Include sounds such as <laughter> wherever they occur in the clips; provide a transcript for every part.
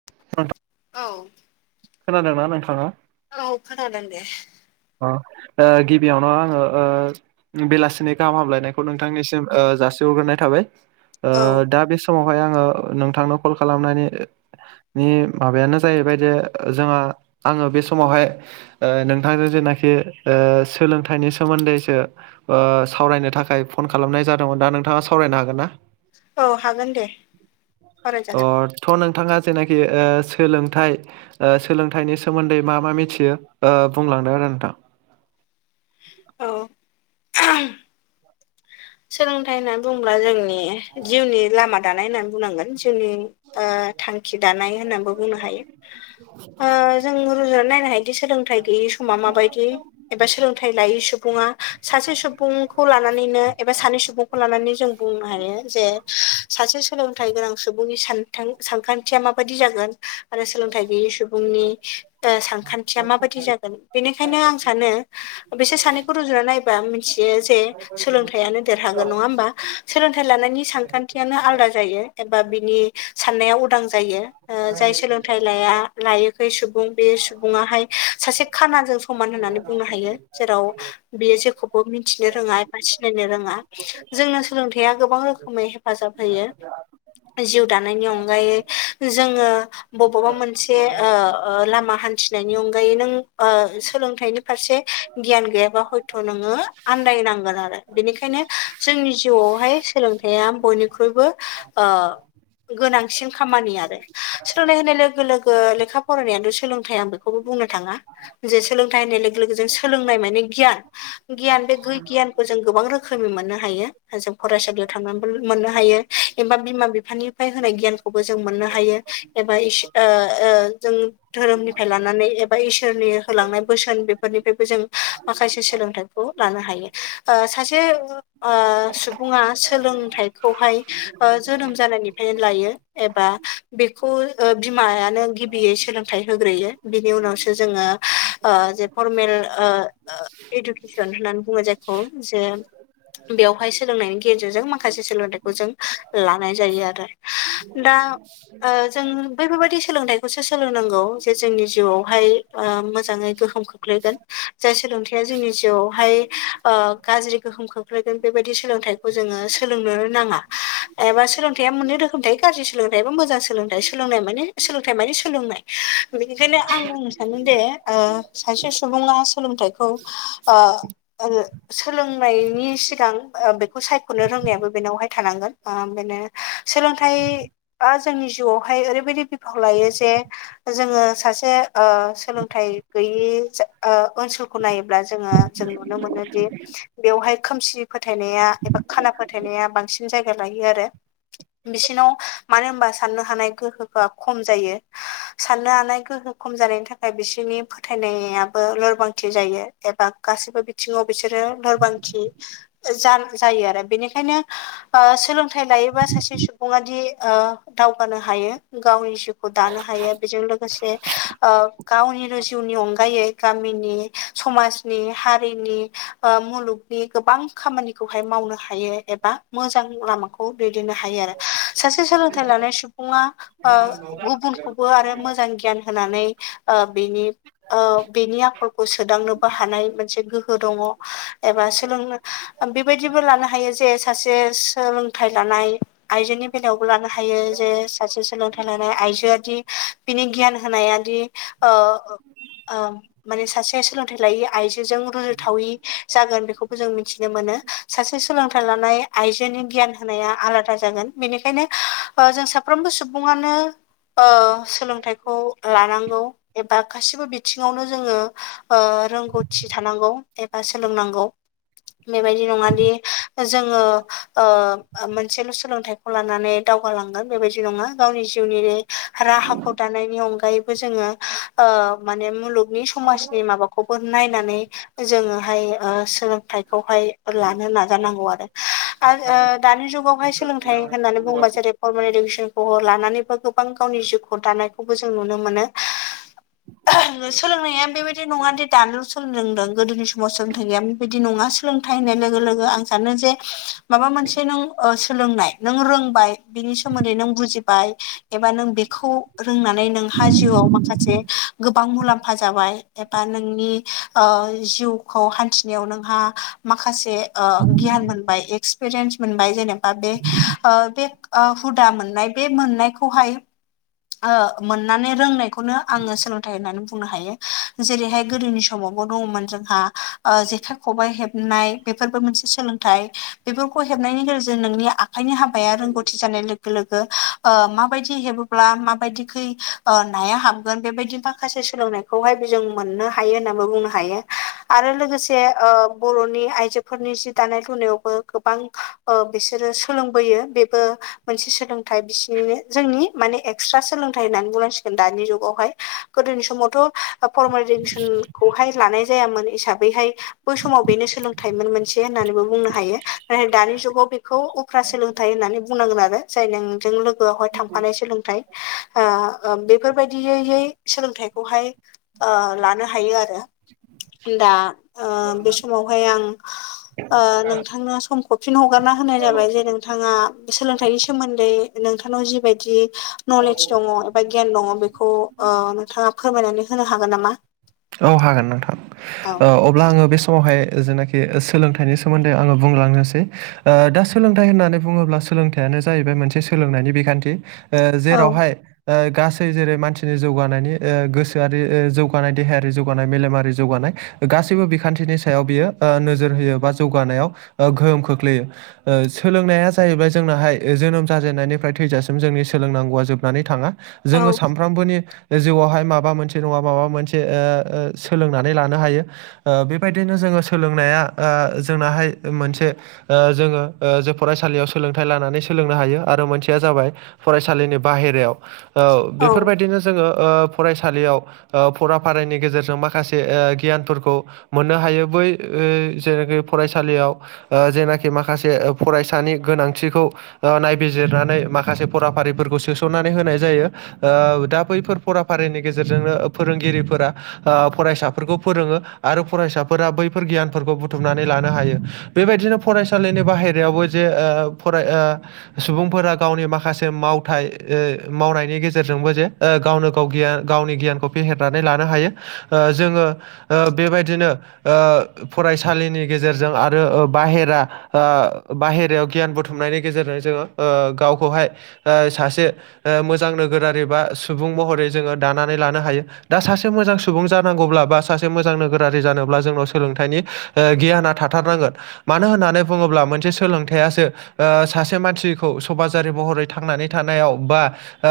<inaudible> औ खोनादोंना नोंथाङा? औ खोनादों दे। अ गिबियावनो आङो ओ बेलासिनि गाहाम हामलायनायखौ नोंथांनिसिम जासिहरग्रोनाय थाबाय औ दा बे समावहाय आङो नोंथांनो कल खालामनायनि नि माबायानो जाहैबाय जे जोङो आङो बे समावहाय ओ नोंथांजों जेनाखि ओ सोलोंथाइनि सोमोन्दैसो ओ सावरायनो थाखाय फन खालामनाय जादोंमोन दा नोंथाङा सावरायनो हागोन ना? औ हागोन दे अ सावरायजागोन। थ' नोंथाङा जेनाखि ओ सोलोंथाइ ओ सोलोंथाइनि सोमोन्दै मा मा मिथियो ओ बुंलांदो आरो नोंथां। औ सोलोंथाइ होननानै बुंङोब्ला जोंनि जिउनि लामा दानाय होननानै बुंनांगोन जिउनि ओ थांखि दानाय होननानैबो बुंनो हायो जों रुजुनानै नायनो हायोदि सोलों थाइ गैयै समा मा बायदि एबा सों लोंथाइ लायै सुबुङा सासे सुबुंखौ लानानैनो एबा सानै सुबुंखौ लानानै जों बुंनो हायो जे सासे सोलोंथाइ गोनां सुबुंनि सान बिथां सानखांन्थिया माबायदि जागोन आरो सोलोंथाइ गैयै सुबुंनि सानखान्थिया माबायदि जागोन बेनिखायनो आं सानो बिसोर सानैखौ रुजुना नायबा मिथियो जे सोलोंथाइ थायानो देरहागोन नङा होमबा सोलोंथाइ लानायनि सानखान्थियानो आलादा जायो एबा बिनि साननाया उदां जायो जाय सोलोंथाइ लाया लायखै सुबुं बे सुबङाहाय सासे खानाजों समान होननानै बुंनो हायो जेराव बेयो जेखौबो मिथिनो रोङा बासि सनायनो रोङा जोंनो सोलोंथाइया गोबां रोखोमै हेफाजाब होयो जिउ दानायनि अनगायै जोङो बबबा मोनसे लामा हान्थिनायनि अनगायै नों सोलोंथाइनि फारसे गियान गैयाबा हयथ' नोङो आन्दायनांगोन आरो बेनिखायनो जोंनि जिउवावहाय सोलोंथाइया बयनिख्रुइबो ओ गोनांसिन खामानि आरो सोलोंनाय होनाय लोगो लोगो लेखा फरायनायानो' सोलोंथाइ बेखौबो बुंनो थाङा जे सोलोंथाइ होननाय लोगो लोगो जों सोलोंनाय माने गियान गियान बे गुइ गियानखौ जों गोबां रोखोमै मोननो हायो जों फरायसालियाव थांनानैबो मोननो हायो एबा बिमा बिफानि फाय होनाय गियानखौबो जों मोननो हायो एबा जों धोरोमनिफ्राय लानानै एबा इसोरनि होलांनाय बोसोन बेफोरनिफ्रायबो जों माखासे सोलोंथाइ खौ लानो हायो ओ सासे सुबुङा सोलोंथाइखौहाय जोनोम जानायनिफ्रायनो लायो एबा बेखौ बिमायानो गिबियै सोलोंथाइ होग्रोयो बिनि उनावसो जोङो जे फर्मेल इडुकेसन होननानै बुङो जायो जे बेवहाय सोलोंनायनि गेजेरजों माखासे सोलोंथाइखौ जों लानाय जायो आरो दा ओ जों बैफोरबायादि सोलोंथाइखौसो सोलोंनांगौ जे जोंनि जिउवावहाय ओ मोजाङै गोहोम खोख्लैगोन जाय सोलोंथायाइया जोंनि जिउआवहाय गाज्रि गोहोम खोख्लैगोन बेबायदि सोलोंथाइखौ जोङो सोलोंनो नाङा एबा सोलोंथाइया मोननै रोखोम थायो गाज्रि सोलोंथाइ एबा मोजां सोलोंथाइ सोलोंनाय मानानि सोलोंथाइ मानानि सोलोंनाय बेनिखायनो आं बुंनो सानोदिे सासे सुबुङा सोलोंथाइखौ <unintelligible> सोलोंनायनि सिगां बेखौ सायख'नो रोंनायाबो बेनावहाय थानांगोन बेनो सोलोंथाइआ जोंनि जिउआवहाय ओरैबायदि बिफाव लायो जे जोङो सासे सोलोंथाइ गैयि ओनसोलखौ नायोब्ला जोङो जों नुनो मोनोदि बेवहाय खोमसि फोथायनाया एबा खाला फोथायनाया बांसिन जायगा लायो आरो बिसिनाव मानो होनबा साननो हानाय गोहोखौआ खम जायो साननो हानाय गोहो खम जानायनि थाखाय बिसोरनि फोथायनायाबो लोरबांथि जायो एबा गाैबो बिथिङाव बिसोरो लोरबांथि जायो आरो बेनिखायनो सोलोंथाइ लायोबा सासे सुबुंआदि दावगानो हायो गावनि खौ दानो हायो बेजों लोगोसे ओ गावनिनो जिउनि अनगायै गामिनि समाजनि हारिनि ओ मुलुगनि गोबां खामानिखौहाय मावनो हायो एबा मोजां लामाखौ खौ दैदेननो हायो आरो सासे सोलोंथाइ लानाय सुबुङा ओ गुबुनखौबो आरो मोजां गियान होनानै ओ बिनि औ बेनि आखलखौ सोदांनोबो हानाय मोनसे गोहो दङ एबा सोलोंनो बेबायदिबो लानो हायो जे सासे सोलोंथाइ लानाय आइजोनि फैनायावबो लानो हायो जे सासे सोलोंथाइ लानाय आइजोआादि बिनि गियान होनायायादि ओ माने सासेया सोलोंथाइ लायि आइजोजों रुजुथावि जागोन बेखौबो जों मिथिनो मोनो सासे सोलोंथाइ लानाय आइजोनि गियान होनाया आलादा जागोन बेनिखायनो जों साफ्रोमबो सुबुङानो सोलोंथाइखौ लानांगौ एबा गासिबो बिथिङावनो जोङो ओ रोंगौथि थानांगौ एबा सोलोंनांगौ बेबायदि नङादि जोङो ओ मोनसेल' सोलोंथाइ लानानै दावगालांगोन बेबायदि नङा गावनि जिउनि राहाखौ दानायनि अनगायैबो जोङो ओ माने मुलुग नि समाजनि माबाखौबो नायनानै जोङोहाय सोलोंथाइखौहाय लानो नाजानांगौ आरो आरो ओ दानि जुगावहाय सोलोंथाइ होननानै बुङोबा जेरै फरमेल इडुकेसनखौ लानानैबो गोबां गावनि जिउखौ दानायखौबो जों नुनो मोनो सोलोंनाया बेबायदि नङा दि दानि' सोलोंलोंदों गोदोनि सम समाव सोलोंथाइ गैया बेबायदि नङा सोलोंथाइ होननाय लोगो लोगो आं सानो जे माबा मोनसे नों ओ सोलोंनाय नों रोंबाय बिनि सोमोन्दै नों बुजिबाय एबा नों बेखौ रोंनानै नोंहा जिउआव माखासे गोबां मुलाम्फा जाबाय एबा नोंनि जिउ खौ हान्थिनायाव नोंहा माखासे ओ गियान मोनबाय एक्सपिरियेन्स मोनबाय जेनेबा ओ बे ओ बे हुदा मोननाय बे मोननायखौहाय मोननानै रोंनायखौनो आङो सोलोंथाइ होननानै बुंनो हायो जेरैहाय गोदोनि समावबो दङमोन जोंहा जेखाइ खबाइ हेबनाय बेफोरबो मोनसे सोलोंथाइ बेफोरखौ हेबनायनि गेजेरजों नोंनि आखायनि हाबाया रोंगौथि जानाय लोगो लोगो माबायदि हेबोब्ला माबायदिखै नाया हाबगोन बेबायदि माखासे सोलोंनायखौहायबो जों मोननो हायो होननानै बुंनो हायो आरो लोगोसे बर'नि आइजोफोरनि जि दानाय लुनायावबो गोबां बिसोरो सोलोंबोयो बेबो मोनसे सोलोंथाइ बिसिनिनो जोंनि माने एक्सट्रा सोलोंथाइ होननानै बुंनांसिगोन दानि जुगावहाय गोदोनि समावथ' फरमडसनखौहाय लानाय जायामोन हिसाबैहाय बै समाव बेनो सोलोंथाइमोन मोनसे होननानैबो बुंनो हायो नाथाय दानि जुगाव बेखौ फ्रा सोलोंथाइ होननानै बुंनांगोन आरो जाय नोंजों लोगोआवहाय थांफानाय सोलोंथाइ ओ बेफोरबायदियैैयै सोलोंथाइखौहाय ओ लानो हायो आरो दा बे समावहाय आं नोंथांनो सम हरफिन हगारना होनाय जाबाय जेरों नोंथाङा सोलोंथाइनि सोमोन्दै नोंथांनाव जिबायदि नलेज दङ एबा गियान दङ बेखौ बेखौ नोंथाङा फोरमायनानै होनो हागोन नामा औ हागोन नोंथां औ अब्ला आङो बे समावहाय जेनाखि सोलोंथाइनि सोमोन्दै आङो बुंलांनोसै दा सोलोंथाइ होननानै बुङोब्ला सोलोंथाइयानो जाहैबाय मोनसे सोलोंनायनि बिखान्थि औ जेरावहाय गासै जेरै मानसिनि जौगानायनि गोसोआरि जौगानाय देहायारि जौगानाय मेलेमारि जौगानाय गासैबो बिखान्थिनि सायाव बियो नोजोर होयो बा जौगानायाव गोहोम खोख्लैयो सोलोंनाया जाहैबाय जोंनाहाय जोनोम जाजेननायनिफ्राय थैजासिम जोंनि सोलोंनांगौआ जोबनानै थाङा औ जोङो सानफ्रोमबोनि जिउआवहाय माबा मोनसे नङा माबा मोनसे सोलोंनानै लानो हायो बेबायदिनो जोङो सोलोंनाया जोंनाहाय मोनसे जोङो जे फरायसालियाव सोलोंथाइ लानानै सोलोंनो हायो आरो मोनसेया जाबाय फरायसालिनि बाहेरायाव ओ औ बेफोरबायदिनो जोङो फरायसालियाव ओ फरा फारनि गेजेरजों माखासे गियानफोरखौ मोननो हायो बै जेखि फरायसालियाव जेनाखि माखासे फरायसानि गोनांथिखौ नायबिजिरनानै माखासे फराफारिफोरखौ सोसननानै होनाय जायो दा बैफोर फराफारिनि गेजेरजोंनो फोरोंगिरिफोरा फरायसाफोरखौ फोरोङो आरो फरायसाफोरा बैफोर गियानफोरखौ बुथुमनानै लानो हायो बेबायदिनो फरायसालिनि बाहेरायावबो जे ओ फराय ओ सुबुंफोरा गावनि माखासे मावथाय ओ मावनायनि गेजेरजोंबो जे ओ गावनो गाव गियान गावनि गियानखौ फेहेरनानै लानो हायो ओ जोङो ओ बेबायदिनो ओ फरायसालिनि गेजेरजों आरो बाहेरा ओ बाहेरायाव गियान बुथुमनायनि गेजेरजों जोङो ओ गावखौहाय ओ सासे ओ मोजां नोगोरारि बा सुबुं महरै जोङो दानानै लानो हायो दा सासे मोजां सुबुं जानांगौब्ला बा सासे मोजां नोगोरारि जानोब्ला जोंनाव सोलोंथाइनि ओ गियाना थाथारनांगोन मानो होननानै बुङोब्ला मोनसे सोलोंथायासो ओ सासे मानसिखौ समाजारि महरै थांनानै थानायाव बा ओ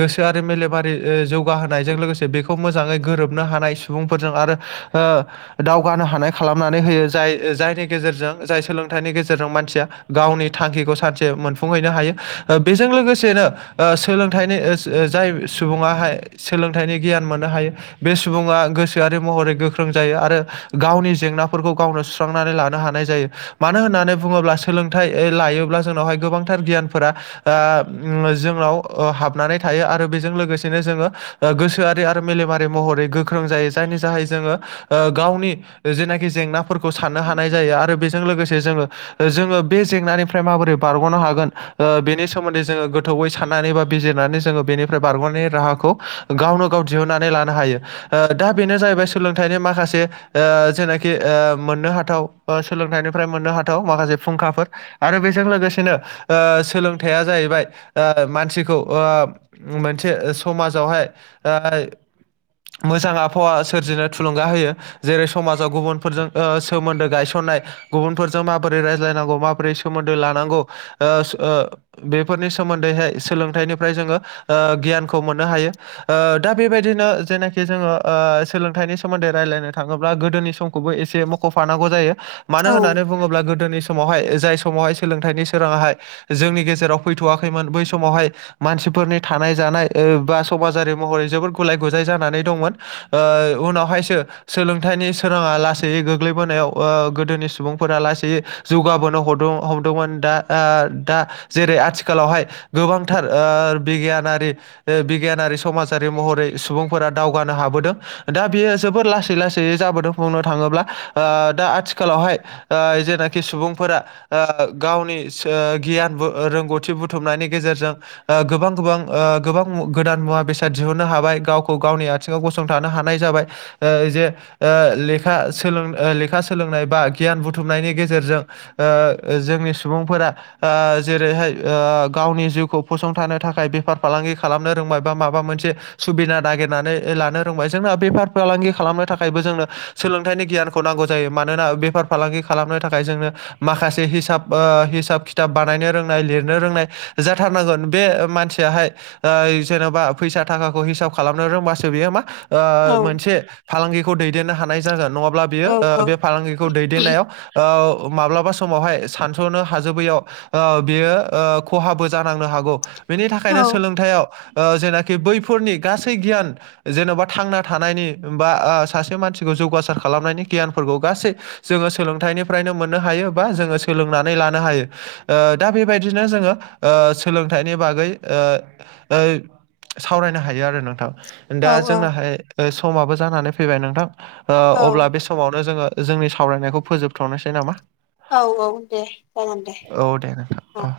गोसो आरो मेलेमारि ओ जौगाहोनायजों लोगोस बेखौ मोजाङै गोरोबनो हानाय सुबुंफोरजों आरो ओ दावगानो हानाय खालामनानै होयो जाय जायनि गेजेरजों जाय सोलोंथाइनि गेजेरजों मानसिया गावनि थांखिखौ सानसे मोनफुंहैनो हायो ओ बेजों लोगोसेनो ओ सोलोंथाइनि ओह ओ जाय सुबुङाहाय सोलोंथाइनि गियान मोननो हायो बे सुबुङा गोसोआरि महरै गोख्रों जायो आरो गावनि जेंनाफोरखौ गावनो सु सुस्रांनानै लानो हानाय जायो मानो होननानै बुङोब्ला सोलोंथाइ लायोब्ला जोंनावहाय गोबांथार गियानफोरा ओ जोंनाव हाबनानै थायो आरो बेजों लोगोसेनो जोङो गोसोआ आरो मेलेमारि महरै गोख्रों जायो जायनि जाहै जोङो ओ गावनि जेनाखि जेंनाफोरखौ साननो हानाय जायो आरो बेजों लोगोसे जोङो ओ जोङो बे जेंनानिफ्राय माबोरै बारगनो हागोन ओ बेनि सोमोन्दै जोङो गोथौवयै साननानै बा बिजिरनानै जोङो बेनिफ्राय बारगनायनि राहाखौ गावनो गाव दिहुननानै लानो हायो ओ दा बेनो जाहैबाय सोलोंथाइनि माखासे ओ जेनाखि ओ मोननो हाथाव ओ सोलोंथाइनिफ्राय मोननो हाथाव माखासे फुंखाफोर आरो बेजों लोगोसेनो ओ सोलोंथाइया जाहैबाय ओ मानसिखौ ओ मोनसे समाजावहाय ओ मोजां आबहावा सोरजिनो थुलुंगा होयो जेरै समाजाव गुबुनफोरजों ओ सोमोन्दो गायसननाय गुबुनफोरजों माबोरै रायज्लायनांगौ माबोरै सोमोन्दो लानांगौ ओ ओ बेफोरनि सोमोन्दैहाय सोलोंथाइनिफ्राय जोङो ओ गियानखौ मोननो हायो ओ दा बेबायदिनो जेनाखि जोङो ओ सोलोंथाइनि सोमोन्दै रायज्लायनो थाङोब्ला गोदोनि सम खौबो एसे मख फानांगौ जायो मानो औ होननानै बुङोब्ला गोदोनि समावहाय जाय समावहाय सोलोंथाइनि सोराङाहाय जोंनि गेजेराव फैथ वाखैमोन बै समावहाय मानसिफोरनि थानाय जानाय ओ बा समाजारि महरै जोबोर गुलाय गुजाय जानानै दंमोन ओ उनावहायसो सोलोंथाइनि सोराङा लासैयै गोग्लैबोनायाव ओ गोदोनि सुबुंफोरा लासैयै जौगाबोनो हदों हमदोंमोन दा आ दा जेरै आथिखालावहाय गोबांथार ओ बिगियानारि बिगियानारि समाज आरि महरै सुबुंफोरा दावगानो हाबोदों दा बेयो जोबोर लासै लासै जाबोदों बुंनो थाङोब्ला ओ दा आथिखालावहाय ओ जेनाखि सुबुंफोरा ओ गावनि सो गियानबो रोंगौथि बुथुमनायनि गेजेरजों ओ गोबां गोबां ओ गोबां गोदान मुवा बेसा साद दिहुननो हाबाय गावखौ गावनि आथिङाव गसंथानो हानाय जाबाय ओ जे ओ लेखा सोलों लेखा सोलोंनाय बा गियान बुथुमनायनि गेजेरजों ओ जोंनि सुबुंफोरा ओ जेरैहाय ओ गावनि जिउखौ फसंथानो थाखाय बेफार फालांगि खालामनो रोंबाय बा माबा मोन मोनसे सुबिदा नागिरनानै लानो रोंबाय जोंना बेफार फालांगि खालामनो थाखायबो जोंनो सोलोंथाइनि गियानखौ नांगौ जायो मानोना बेफार फालांगि खालामनो थाखाय जोंनो माखासे हिसाब ओ हिसाब खिथाब बानायनो रोंनाय लिरनो रोंनाय जाथारनांगोन बे माने मानसियाहाय जेनेबा फैसा थाखाखौ हिसाब खालामनो रोंबासो बेयो मा ओ औ मोनसे फालांगिखौ दैदेननो हानाय जागोन नङाब्ला बियो औ औ बे फालांगिखौ दैदेननायाव औ माब्लाबा समावहाय सानस'नो हाजोबैयाव ओ बेयो खहाबो जानांनो हागौ बेनि थाखायनो सोलोंथाइयाव जेना खि‌ बैफोरनि गासै गियान जेन'बा थांना थानायनि बा सासे मानसिखौ जौगासार खालामनायनि गियानफोरखौ गासै जोंङो सोलोंथाइनिफ्रायनो मोननो हायो बा जोंङो सोलोंनानै लानो हायो। ओ दा बेबायदिनो जोंङो ओ सोलोंथाइनि बागै ओ ओ सावरायनो हायो आरो नोंथां औ दा जोंनाहाय समाबो जानानै फैबाय नोंथां ओ अब्ला बे समावनो जोंङो जोंनि सावरायनायखौ फोजोबथ'नोसै नामा। औ औ दे जागोन दे औ दे नोंथां औ